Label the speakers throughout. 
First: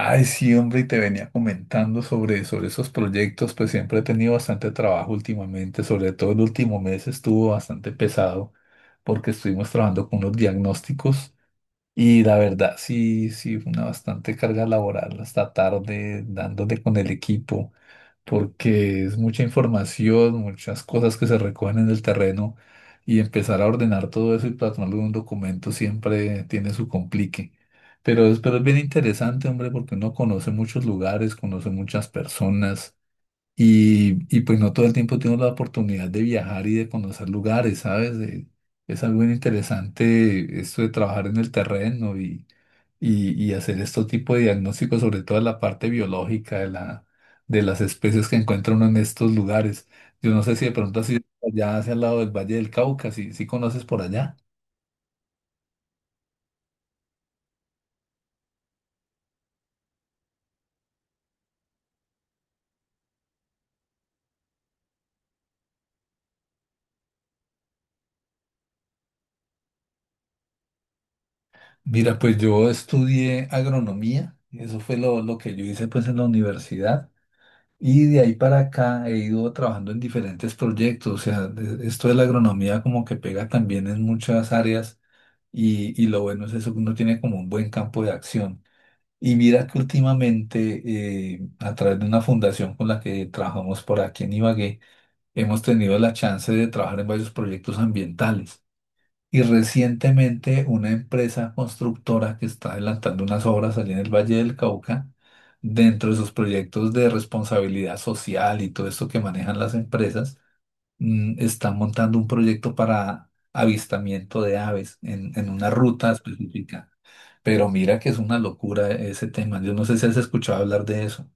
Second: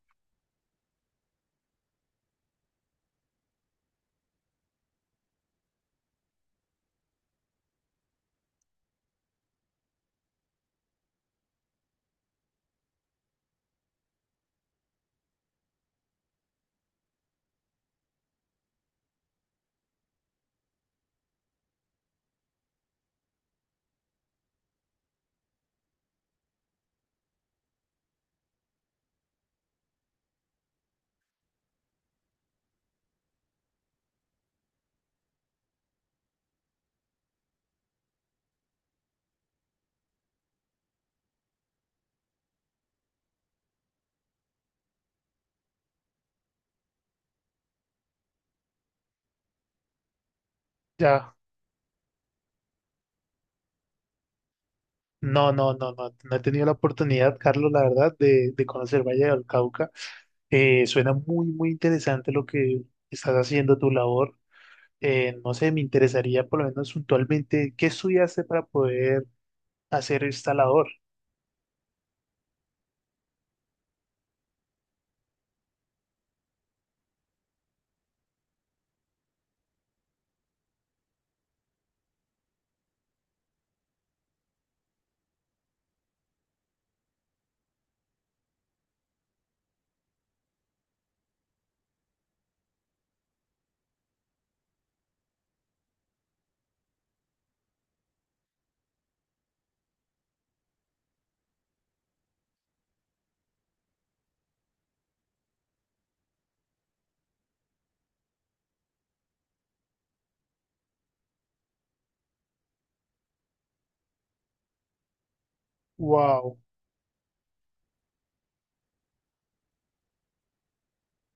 Speaker 1: Ay, sí, hombre, y te venía comentando sobre esos proyectos, pues siempre he tenido bastante trabajo últimamente, sobre todo el último mes estuvo bastante pesado porque estuvimos trabajando con unos diagnósticos y la verdad, sí, sí, fue una bastante carga laboral hasta tarde, dándole con el equipo, porque es mucha información, muchas cosas que se recogen en el terreno y empezar a ordenar todo eso y plasmarlo en un documento siempre tiene su complique. Pero es bien interesante, hombre, porque uno conoce muchos lugares, conoce muchas personas y pues no todo el tiempo tengo la oportunidad de viajar y de conocer lugares, ¿sabes? Es algo bien interesante esto de trabajar en el terreno y hacer este tipo de diagnósticos, sobre todo de la parte biológica de de las especies que encuentra uno en estos lugares. Yo no sé si de pronto has ido
Speaker 2: Ya,
Speaker 1: allá hacia el lado del Valle del Cauca, si, si conoces por allá.
Speaker 2: no, no, no, no, no he tenido la oportunidad, Carlos, la verdad, de conocer Valle del Cauca. Suena muy, muy interesante lo que estás haciendo, tu labor. No sé, me interesaría por lo menos puntualmente qué estudiaste para poder hacer esta labor.
Speaker 1: Mira, pues yo estudié agronomía, eso fue lo que yo hice pues en la universidad. Y de ahí para acá he ido trabajando en diferentes proyectos, o sea, esto de la agronomía como que pega también en muchas áreas y lo bueno es eso que uno tiene como un buen campo de acción. Y mira que últimamente a través de una fundación con la que trabajamos por aquí en Ibagué, hemos tenido la chance de trabajar en varios proyectos ambientales. Y recientemente una empresa constructora que está adelantando unas obras allí en el Valle del Cauca, dentro de sus proyectos de responsabilidad social y todo esto que manejan las empresas, está montando un proyecto para avistamiento de aves en una ruta
Speaker 2: Wow.
Speaker 1: específica. Pero mira que es una locura ese tema. Yo no sé si has escuchado hablar de eso.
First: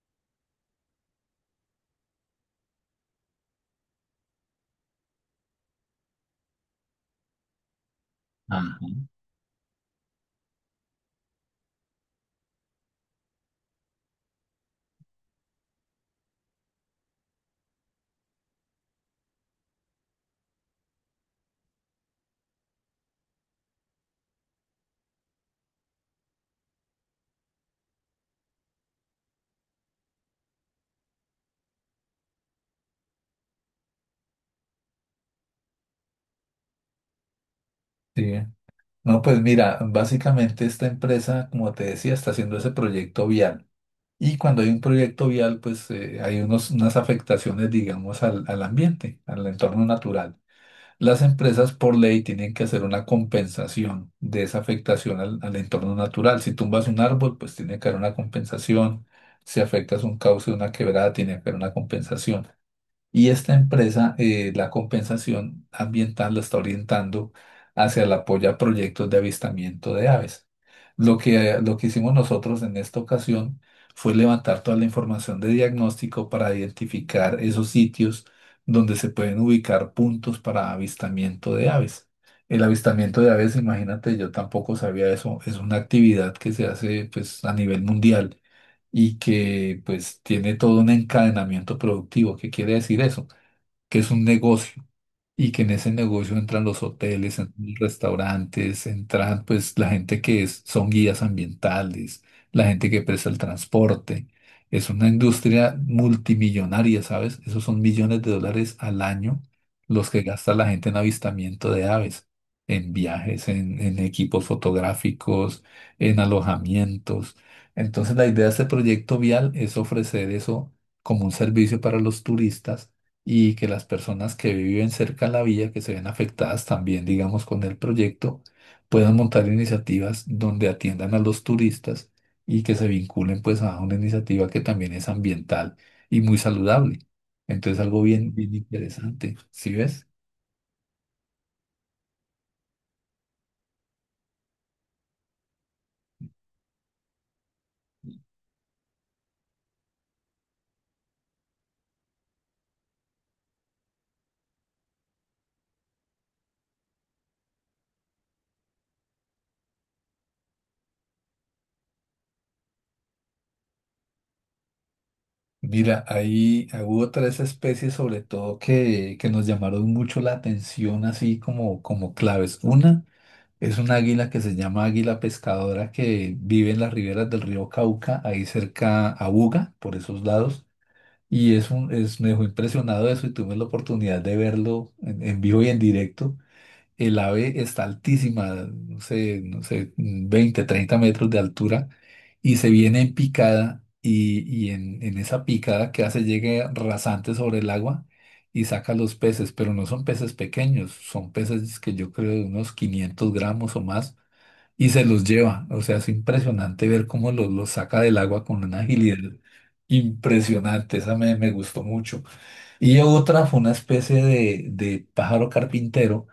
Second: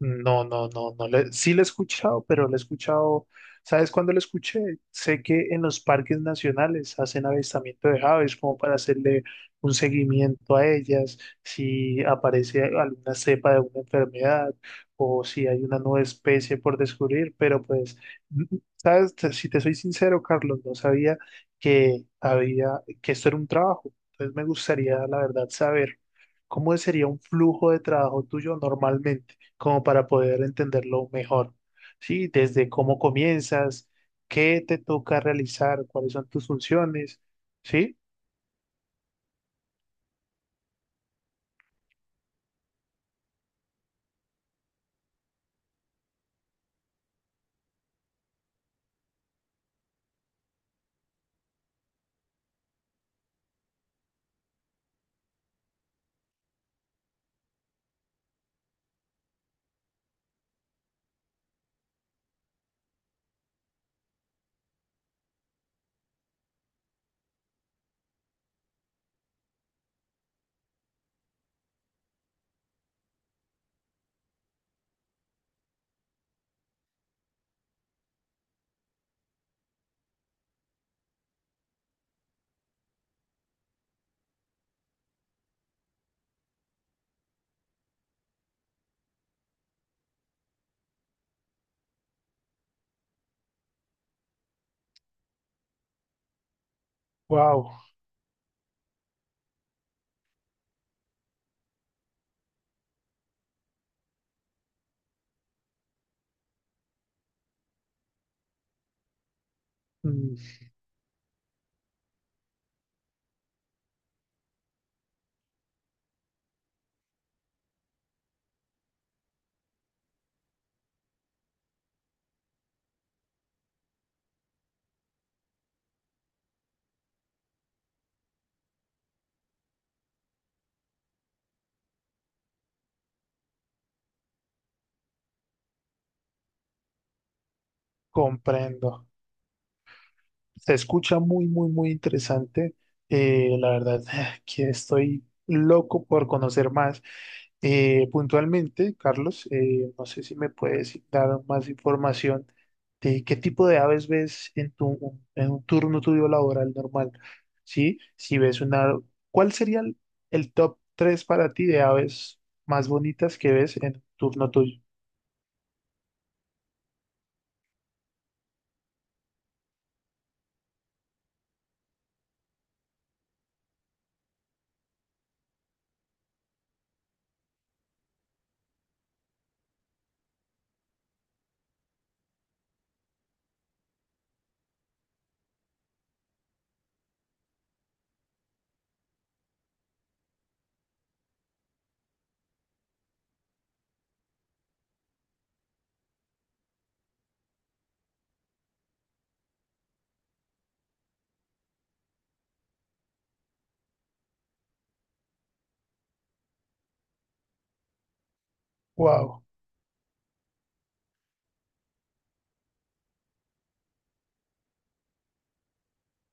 Speaker 2: No, no, no, no. Sí la he escuchado, pero la he escuchado. ¿Sabes cuándo la escuché? Sé que en los parques nacionales hacen avistamiento de aves como para
Speaker 1: Ajá.
Speaker 2: hacerle un seguimiento a ellas, si aparece alguna cepa de una enfermedad o si hay una nueva especie por descubrir, pero pues, n- ¿sabes? Si te soy sincero, Carlos, no sabía que había, que esto era un trabajo. Entonces me gustaría, la verdad, saber cómo sería un flujo de trabajo tuyo normalmente como para poder entenderlo mejor. Sí, desde cómo comienzas, qué te toca realizar, cuáles son tus funciones. Sí,
Speaker 1: Sí. No, pues mira, básicamente esta empresa, como te decía, está haciendo ese proyecto vial. Y cuando hay un proyecto vial, pues hay unas afectaciones, digamos, al, al ambiente, al entorno natural. Las empresas por ley tienen que hacer una compensación de esa afectación al, al entorno natural. Si tumbas un árbol, pues tiene que haber una compensación. Si afectas un cauce, una quebrada, tiene que haber una compensación. Y esta empresa, la compensación ambiental la está orientando hacia el apoyo a proyectos de avistamiento de aves. Lo que hicimos nosotros en esta ocasión fue levantar toda la información de diagnóstico para identificar esos sitios donde se pueden ubicar puntos para avistamiento de aves. El avistamiento de aves, imagínate, yo tampoco sabía eso, es una actividad que se hace pues a nivel mundial y que pues tiene todo un encadenamiento productivo. ¿Qué quiere decir eso? Que es un negocio y que en ese negocio entran los hoteles, entran los
Speaker 2: wow,
Speaker 1: restaurantes, entran pues la gente que son guías ambientales, la gente que presta el transporte. Es una industria multimillonaria, ¿sabes? Esos son millones de dólares al año los que gasta la gente en avistamiento de aves, en viajes, en equipos fotográficos, en alojamientos. Entonces la idea de este proyecto vial es ofrecer eso como un servicio para los turistas y que las personas que viven cerca de la vía, que se ven afectadas también, digamos, con el proyecto, puedan montar iniciativas donde atiendan a los turistas y que se vinculen pues a una iniciativa que también es ambiental y muy saludable. Entonces algo bien, bien
Speaker 2: comprendo.
Speaker 1: interesante, ¿sí ves?
Speaker 2: Se escucha muy, muy, muy interesante. La verdad que estoy loco por conocer más. Puntualmente, Carlos, no sé si me puedes dar más información de qué tipo de aves ves en tu, en un turno tuyo laboral normal, ¿sí? Si ves una, ¿cuál sería el top 3 para ti de aves más bonitas que ves en un turno tuyo?
Speaker 1: Mira, ahí ah, hubo tres especies sobre todo que nos llamaron mucho la atención así como, como claves. Una es un águila que se llama águila pescadora que vive en las riberas del río Cauca, ahí cerca a Buga, por esos lados. Y es un, es, me dejó impresionado eso y tuve la oportunidad de verlo en vivo y en directo. El ave está altísima, no sé, no sé, 20 o 30 metros de altura y se viene en picada y en esa picada que hace llega rasante sobre el agua y saca los peces, pero no son peces pequeños, son peces que yo creo de unos 500 gramos o más y se los lleva. O sea, es impresionante ver cómo los saca del agua con una agilidad
Speaker 2: Wow,
Speaker 1: impresionante. Esa me, me gustó mucho. Y otra fue una especie de pájaro carpintero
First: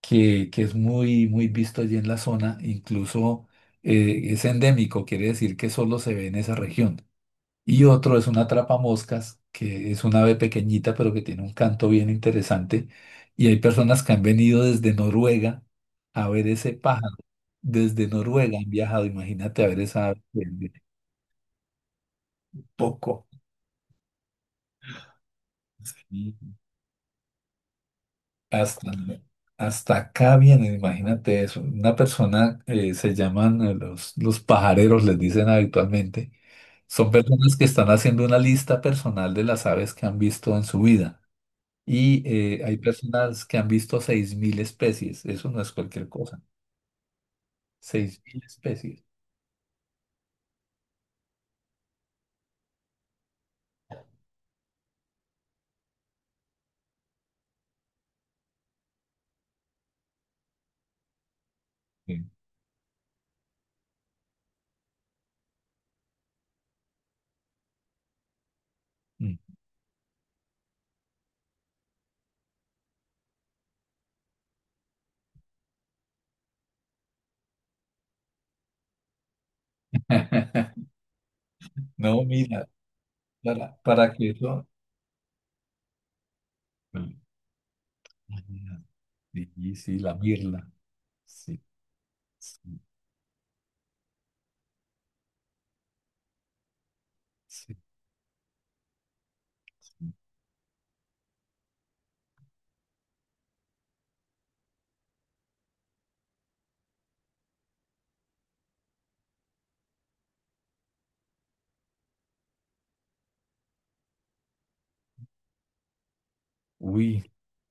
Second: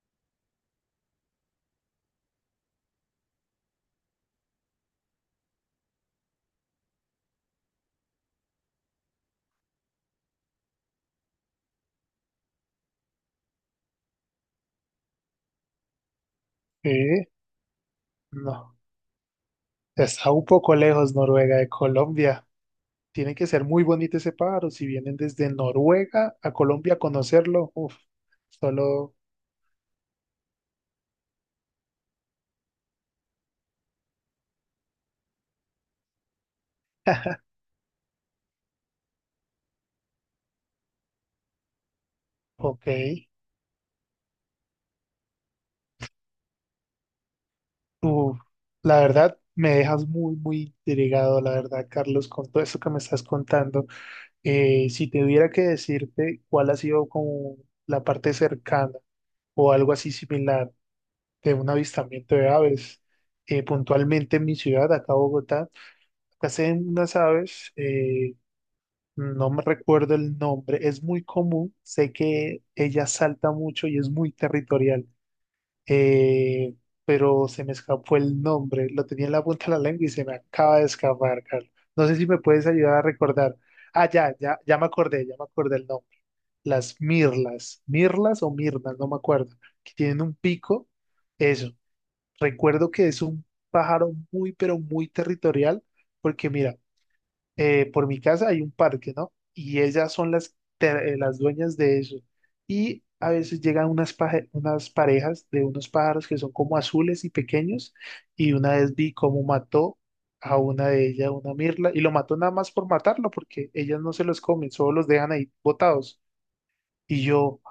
Speaker 1: que es muy, muy visto allí en la zona. Incluso es endémico, quiere decir que solo se ve en esa región. Y otro es una moscas que es una ave pequeñita, pero que tiene un canto bien interesante. Y hay personas que han venido desde Noruega a ver ese pájaro.
Speaker 2: eh,
Speaker 1: Desde Noruega han
Speaker 2: no,
Speaker 1: viajado, imagínate a ver esa ave
Speaker 2: está un
Speaker 1: desde
Speaker 2: poco lejos Noruega de Colombia.
Speaker 1: poco.
Speaker 2: Tiene que ser muy bonito ese pájaro. Si vienen desde
Speaker 1: Sí.
Speaker 2: Noruega a Colombia a conocerlo, uf,
Speaker 1: Hasta,
Speaker 2: solo,
Speaker 1: hasta acá vienen, imagínate eso. Una persona, se llaman los pajareros, les dicen habitualmente. Son personas que están haciendo una lista personal de las aves que han visto en su vida. Y hay
Speaker 2: ok.
Speaker 1: personas que han visto 6000 especies. Eso no es cualquier cosa. seis
Speaker 2: Uf,
Speaker 1: mil
Speaker 2: la
Speaker 1: especies.
Speaker 2: verdad, me dejas muy, muy intrigado, la verdad, Carlos, con todo esto que me estás contando. Si tuviera que decirte cuál ha sido como la parte cercana o algo así similar de un
Speaker 1: Sí.
Speaker 2: avistamiento de aves, puntualmente en mi ciudad, acá Bogotá, acá se ven unas aves.
Speaker 1: Mm.
Speaker 2: No me recuerdo el nombre, es muy común, sé que ella salta mucho y es muy territorial, eh, pero se me escapó el nombre, lo tenía en la punta de la lengua y se me acaba de escapar, Carlos. No sé
Speaker 1: No,
Speaker 2: si me puedes
Speaker 1: mira,
Speaker 2: ayudar a recordar. Ah,
Speaker 1: para que
Speaker 2: ya, ya,
Speaker 1: eso...
Speaker 2: ya me acordé el nombre. Las
Speaker 1: Ah,
Speaker 2: mirlas, mirlas o mirnas, no me acuerdo,
Speaker 1: sí,
Speaker 2: que
Speaker 1: sí, la
Speaker 2: tienen un
Speaker 1: mirla.
Speaker 2: pico,
Speaker 1: Sí,
Speaker 2: eso.
Speaker 1: sí,
Speaker 2: Recuerdo que es un pájaro muy, pero muy territorial, porque mira,
Speaker 1: sí,
Speaker 2: por mi casa hay un parque, ¿no? Y ellas
Speaker 1: sí.
Speaker 2: son las, las dueñas de eso. Y a veces llegan unas, unas parejas de unos pájaros que son como azules y pequeños. Y una vez vi cómo mató a una de ellas, una mirla, y lo mató nada más por matarlo, porque ellas no se los comen, solo los dejan ahí botados.
Speaker 1: Uy.
Speaker 2: Y yo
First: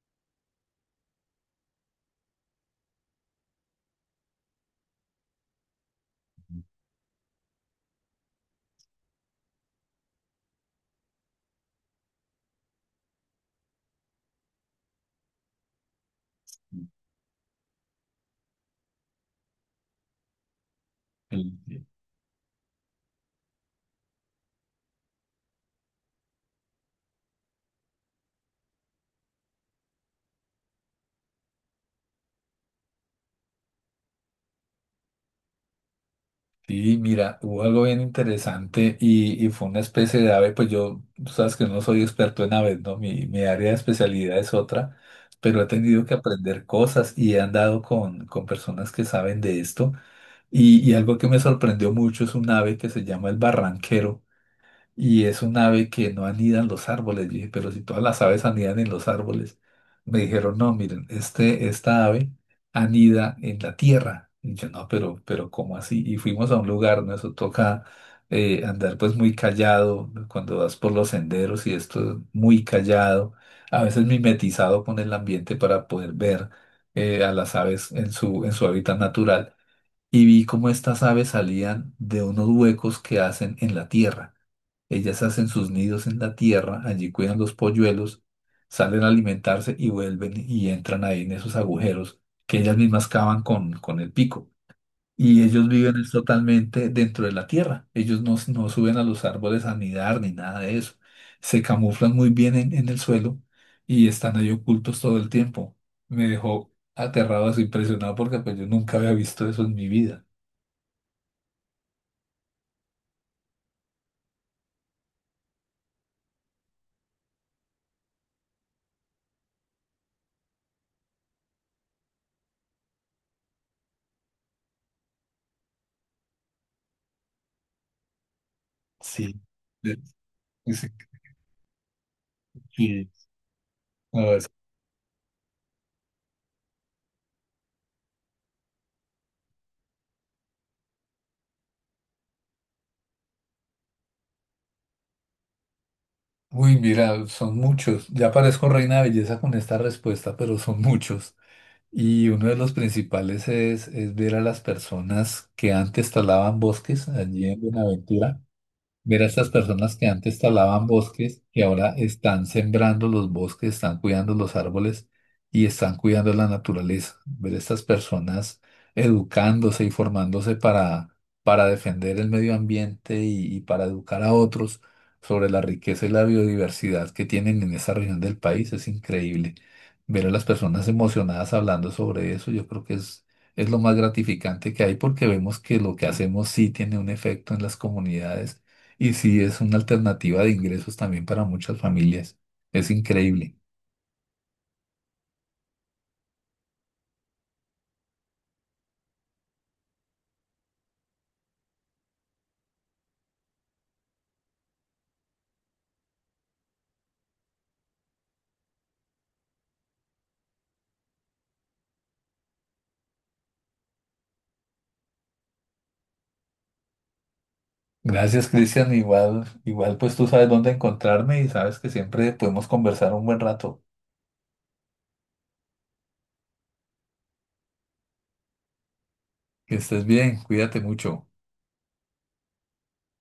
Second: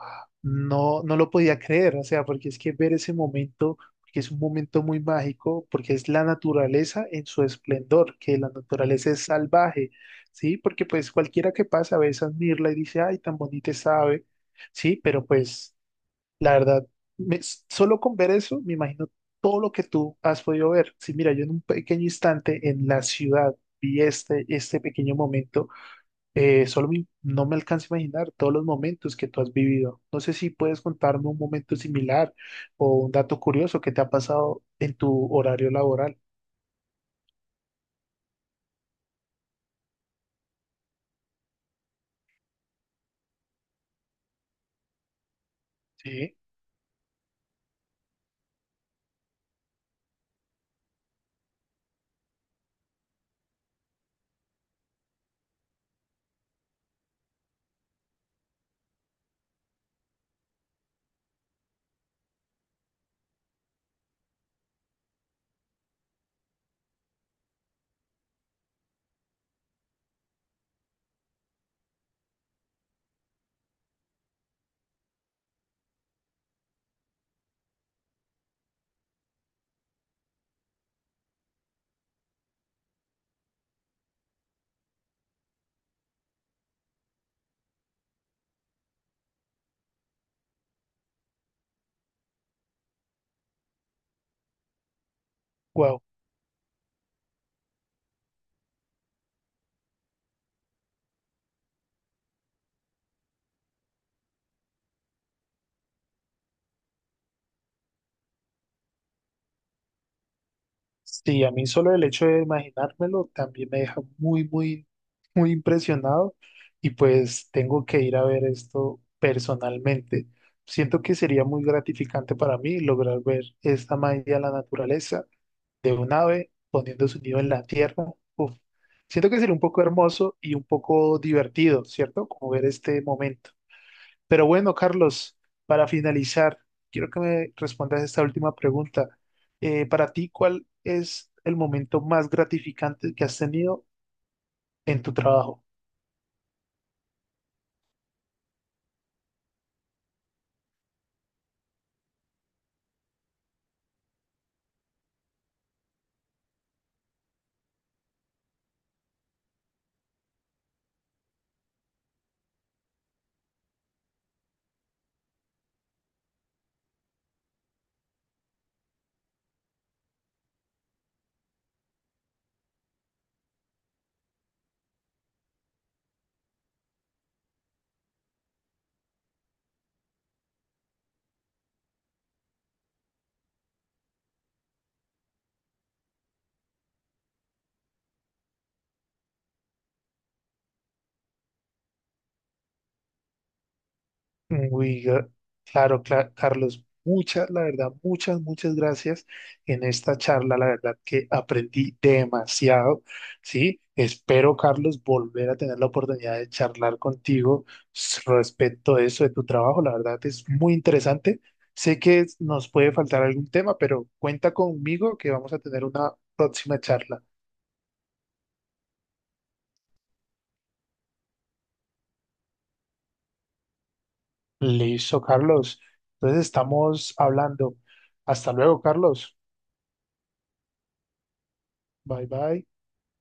Speaker 2: no lo podía creer, o sea, porque es que ver ese momento, que es un momento muy mágico, porque es la naturaleza en su esplendor, que la naturaleza es salvaje, ¿sí? Porque pues cualquiera que pasa a veces admirla y dice, ay, tan bonita sabe, ¿sí? Pero pues la verdad, solo con ver eso, me imagino todo lo que tú has podido ver. Sí, mira, yo en un
Speaker 1: el-
Speaker 2: pequeño instante en la ciudad vi este pequeño momento. Solo no me alcanza a imaginar todos los momentos que tú has vivido. No sé si puedes contarme un momento similar o un dato curioso que te ha pasado en tu horario laboral.
Speaker 1: Sí, mira, hubo algo bien interesante y fue una especie de ave, pues yo, tú sabes que no soy experto en aves, ¿no? Mi área de especialidad es otra, pero he tenido que
Speaker 2: Sí,
Speaker 1: aprender cosas y he andado con personas que saben de esto y algo que me sorprendió mucho es un ave que se llama el barranquero. Y es un ave que no anida en los árboles. Yo dije, pero si todas las aves anidan en los árboles. Me dijeron, no, miren, este, esta ave anida en la tierra. Y yo, no, pero ¿cómo así? Y fuimos a un lugar, ¿no? Eso toca andar pues muy callado, ¿no? Cuando vas por los senderos y esto muy callado. A veces mimetizado con el ambiente para poder ver a las aves en su hábitat natural. Y vi cómo estas aves salían de unos huecos que hacen en la tierra. Ellas hacen sus nidos en la tierra, allí cuidan los polluelos, salen a alimentarse y vuelven y entran ahí en esos agujeros que ellas mismas cavan con el pico. Y ellos viven
Speaker 2: wow.
Speaker 1: es totalmente dentro de la tierra. Ellos no, no suben a los árboles a nidar ni nada de eso. Se camuflan muy bien en el suelo y están ahí ocultos todo el tiempo. Me dejó aterrado, así impresionado porque pues yo nunca había visto eso en mi vida.
Speaker 2: Sí, a mí solo el hecho de imaginármelo también me deja muy, muy, muy impresionado y pues tengo que ir a ver esto personalmente. Siento que sería muy gratificante para mí lograr ver esta magia de la naturaleza de un ave poniendo su nido en la tierra. Uf, siento
Speaker 1: Sí.
Speaker 2: que sería un poco
Speaker 1: Sí,
Speaker 2: hermoso y un poco divertido, ¿cierto? Como ver este
Speaker 1: sí,
Speaker 2: momento. Pero
Speaker 1: sí.
Speaker 2: bueno, Carlos, para finalizar, quiero que me respondas esta última pregunta. Para ti, ¿cuál es el momento más gratificante que has tenido en tu trabajo?
Speaker 1: Uy, mira, son muchos. Ya parezco reina de belleza con esta respuesta, pero son muchos. Y uno de los principales es ver a las personas que antes talaban bosques allí en Buenaventura. Ver a estas personas que antes talaban bosques y ahora están sembrando los bosques, están cuidando los árboles y están cuidando la naturaleza. Ver a estas personas educándose y formándose para defender el medio ambiente y para educar a otros sobre la riqueza y la biodiversidad que tienen en esa región del país es increíble. Ver a las personas emocionadas hablando sobre eso, yo creo que es lo más gratificante que hay porque vemos que lo que hacemos sí tiene un efecto en las comunidades y sí, es una alternativa de ingresos también para muchas familias. Es increíble.
Speaker 2: Uy, claro, Carlos, muchas, la verdad, muchas, muchas gracias en esta charla. La verdad que aprendí demasiado, ¿sí? Espero, Carlos, volver a tener la oportunidad de charlar contigo respecto de eso, de tu trabajo. La verdad es muy interesante. Sé que nos puede faltar algún tema, pero cuenta conmigo que vamos a tener una próxima charla.
Speaker 1: Gracias, Cristian. Igual, igual, pues tú sabes dónde encontrarme y sabes que siempre podemos conversar un buen rato.
Speaker 2: Listo, Carlos. Entonces estamos hablando. Hasta luego, Carlos.
Speaker 1: Que estés bien, cuídate mucho.
Speaker 2: Bye, bye.